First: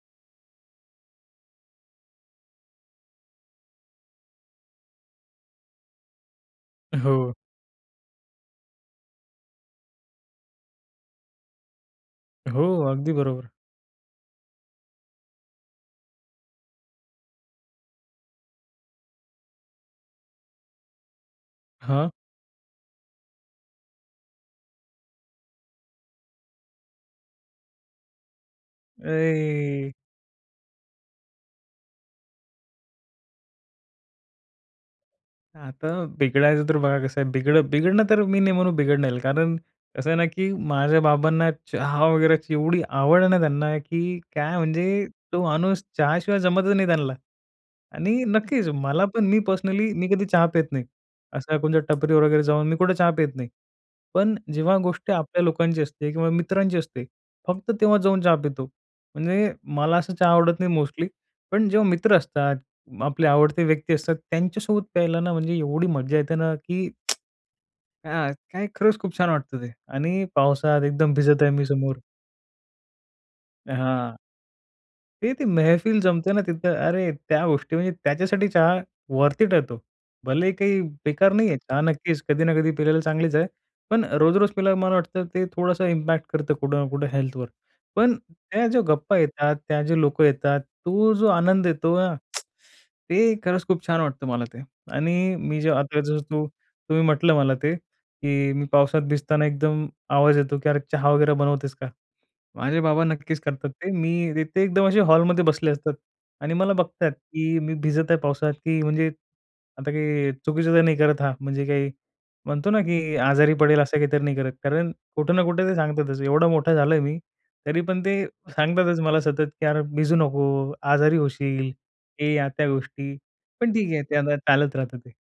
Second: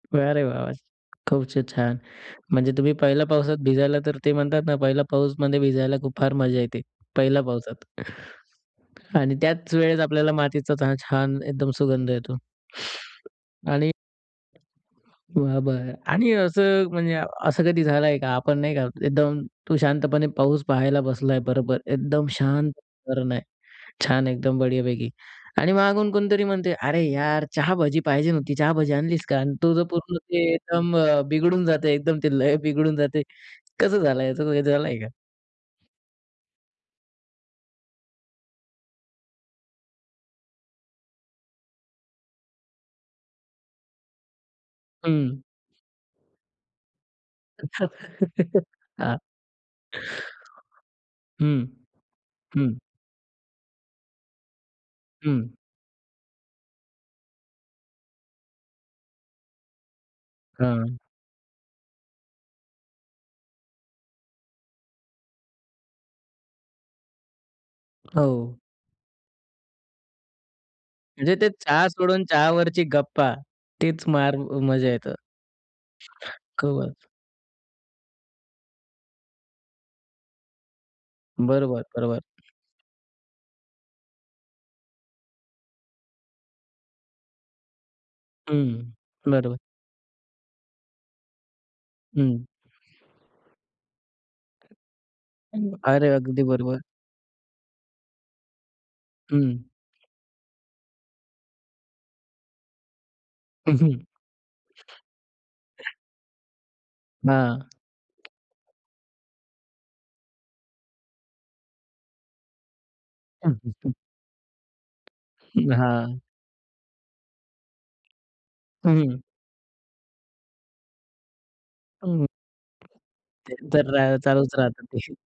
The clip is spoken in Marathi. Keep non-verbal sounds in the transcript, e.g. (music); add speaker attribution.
Speaker 1: अरे वाह, वाह! खूप छ छान. म्हणजे तुम्ही पहिल्या पावसात भिजायला तर ते म्हणतात ना, पहिला पाऊसमध्ये भिजायला खूप फार मजा येते.
Speaker 2: हो.
Speaker 1: पहिल्या पावसात. आणि त्याच वेळेस आपल्याला मातीचा चा छान एकदम सुगंध येतो.
Speaker 2: हो. अगदी
Speaker 1: (inhales)
Speaker 2: बरोबर.
Speaker 1: आणि बरं, बरं. आणि असं म्हणजे असं कधी झालं आहे का? आपण नाही का, एकदम तू शांतपणे पाऊस पाहायला बसला आहे, बरोबर.
Speaker 2: हां.
Speaker 1: एकदम शांत वातावरण आहे. छान एकदम बढियापैकी आणि मागून कोणीतरी म्हणते, "अरे यार! चहा-भजी पाहिजे होती. चहा-भजी आणलीस का?" आणि तुझं
Speaker 2: ए!
Speaker 1: पूर्ण ते एकदम अ, बिघडून जाते. एकदम ते लय बिघडून जाते. कसं झालंय. असं काही झालंय का?
Speaker 2: आता बिघडायचं तर बघा कसं आहे, बिघडं बिघडणं तर मी नाही म्हणू बिघडणार, कारण कसं आहे ना, की माझ्या बाबांना चहा वगैरे ची एवढी आवड आहे ना त्यांना, की काय म्हणजे
Speaker 1: हं.
Speaker 2: तो माणूस चहाशिवाय जमतच नाही त्यांना. आणि
Speaker 1: (chuckles)
Speaker 2: नक्कीच मला
Speaker 1: हां.
Speaker 2: पण मी पर्सनली मी कधी चहा पीत नाही. असं काय
Speaker 1: हं.
Speaker 2: कोणच्या टपरीवर वगैरे जाऊन मी
Speaker 1: हं.
Speaker 2: कुठे चहा पीत नाही. पण अ, जेव्हा गोष्टी आपल्या
Speaker 1: हं.
Speaker 2: लोकांची असते किंवा मित्रांची असते, फक्त तेव्हा जाऊन चहा पितो. म्हणजे मला असं चहा आवडत नाही
Speaker 1: हां.
Speaker 2: मोस्टली पण जेव्हा मित्र असतात, म आपले आवडते व्यक्ती असतात, त्यांच्यासोबत प्यायला ना, म्हणजे एवढी मज्जा येते ना की (tsk) हां.
Speaker 1: हो.
Speaker 2: काय खरंच खूप छान वाटतं ते. आणि पावसात एकदम
Speaker 1: म्हणजे
Speaker 2: भिजत
Speaker 1: ते
Speaker 2: आहे मी
Speaker 1: चहा
Speaker 2: समोर
Speaker 1: सोडून चहावरची गप्पा तीच
Speaker 2: हां.
Speaker 1: मार अ, मजा येतं.
Speaker 2: ते ती मेहफिल जमते ना तिथं,
Speaker 1: खूपच.
Speaker 2: अरे त्या गोष्टी म्हणजे त्याच्यासाठी चहा वर्थ इट आहे तो. भलेही काही बेकार नाही आहे चहा
Speaker 1: बरोबर, बरोबर.
Speaker 2: नक्कीच कधी ना कधी पिलेला चांगलीच आहे, पण अ, रोज-रोज पिल्यावर मला वाटतं ते थोडंसं इम्पॅक्ट करतं कुठं ना कुठं हेल्थवर. पण त्या ज्या
Speaker 1: हं.
Speaker 2: गप्पा येतात,
Speaker 1: बरोबर.
Speaker 2: त्या जे लोकं येतात, तो जो आनंद येतो ना (tsk)
Speaker 1: हं.
Speaker 2: ते खरंच खूप छान वाटतं मला ते. आणि मी जे आता
Speaker 1: अरे!
Speaker 2: जसं
Speaker 1: अगदी
Speaker 2: तू
Speaker 1: बरोबर.
Speaker 2: तुम्ही म्हटलं मला ते, की मी पावसात भिजताना
Speaker 1: हं.
Speaker 2: एकदम आवाज येतो की "अरे चहा वगैरे बनवतेस का?" माझे बाबा नक्कीच करतात ते. मी ते ते एकदम असे हॉलमध्ये बसले असतात.
Speaker 1: (chuckles)
Speaker 2: आणि मला बघतायत, की
Speaker 1: हां.
Speaker 2: मी भिजत आहे पावसात की म्हणजे आता काही चुकीचं तर नाही करत हा. म्हणजे काही म्हणतो ना, की आजारी पडेल
Speaker 1: (chuckles)
Speaker 2: असं काहीतरी नाही करत. कारण कुठं ना कुठे
Speaker 1: हं,
Speaker 2: ते सांगतातच.
Speaker 1: हां.
Speaker 2: एवढा मोठा झालोय मी, तरी पण ते सांगतातच
Speaker 1: हं.
Speaker 2: मला सतत की "अरे भिजू नको. आजारी होशील."
Speaker 1: हं.
Speaker 2: हे या-त्या गोष्टी.
Speaker 1: ते
Speaker 2: पण
Speaker 1: तर
Speaker 2: ठीक आहे ते
Speaker 1: राय
Speaker 2: आता
Speaker 1: चालूच
Speaker 2: चालत
Speaker 1: राहतं
Speaker 2: राहतं
Speaker 1: ते.
Speaker 2: ते.